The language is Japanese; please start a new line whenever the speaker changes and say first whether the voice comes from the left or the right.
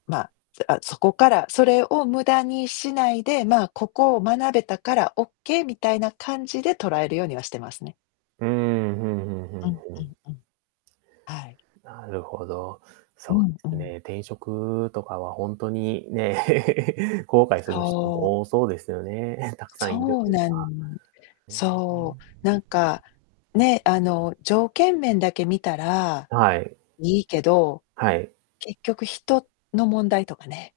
left: ま、あ、そこからそれを無駄にしないで、ま、ここを学べたからオッケーみたいな感じで捉えるようにはしてますね。
right: うーん、ふんふんふ
left: う
right: ん
left: ん
right: ふ
left: うん
right: ん。
left: うん。はい。
right: なるほど。
left: う
right: そ
left: ん、う
right: うです
left: ん。
right: ね、転職とかは本当にね、後悔する人
left: そう。
right: も多そうですよね。たくさんいる
left: そ
right: っ
left: う
right: ていう
left: な
right: か。
left: ん
right: へ
left: そう、なん
right: え。
left: か、ね、あの、条件面だけ見たら
right: はい。
left: いいけど、
right: はい。
left: 結局、人の問題とかね。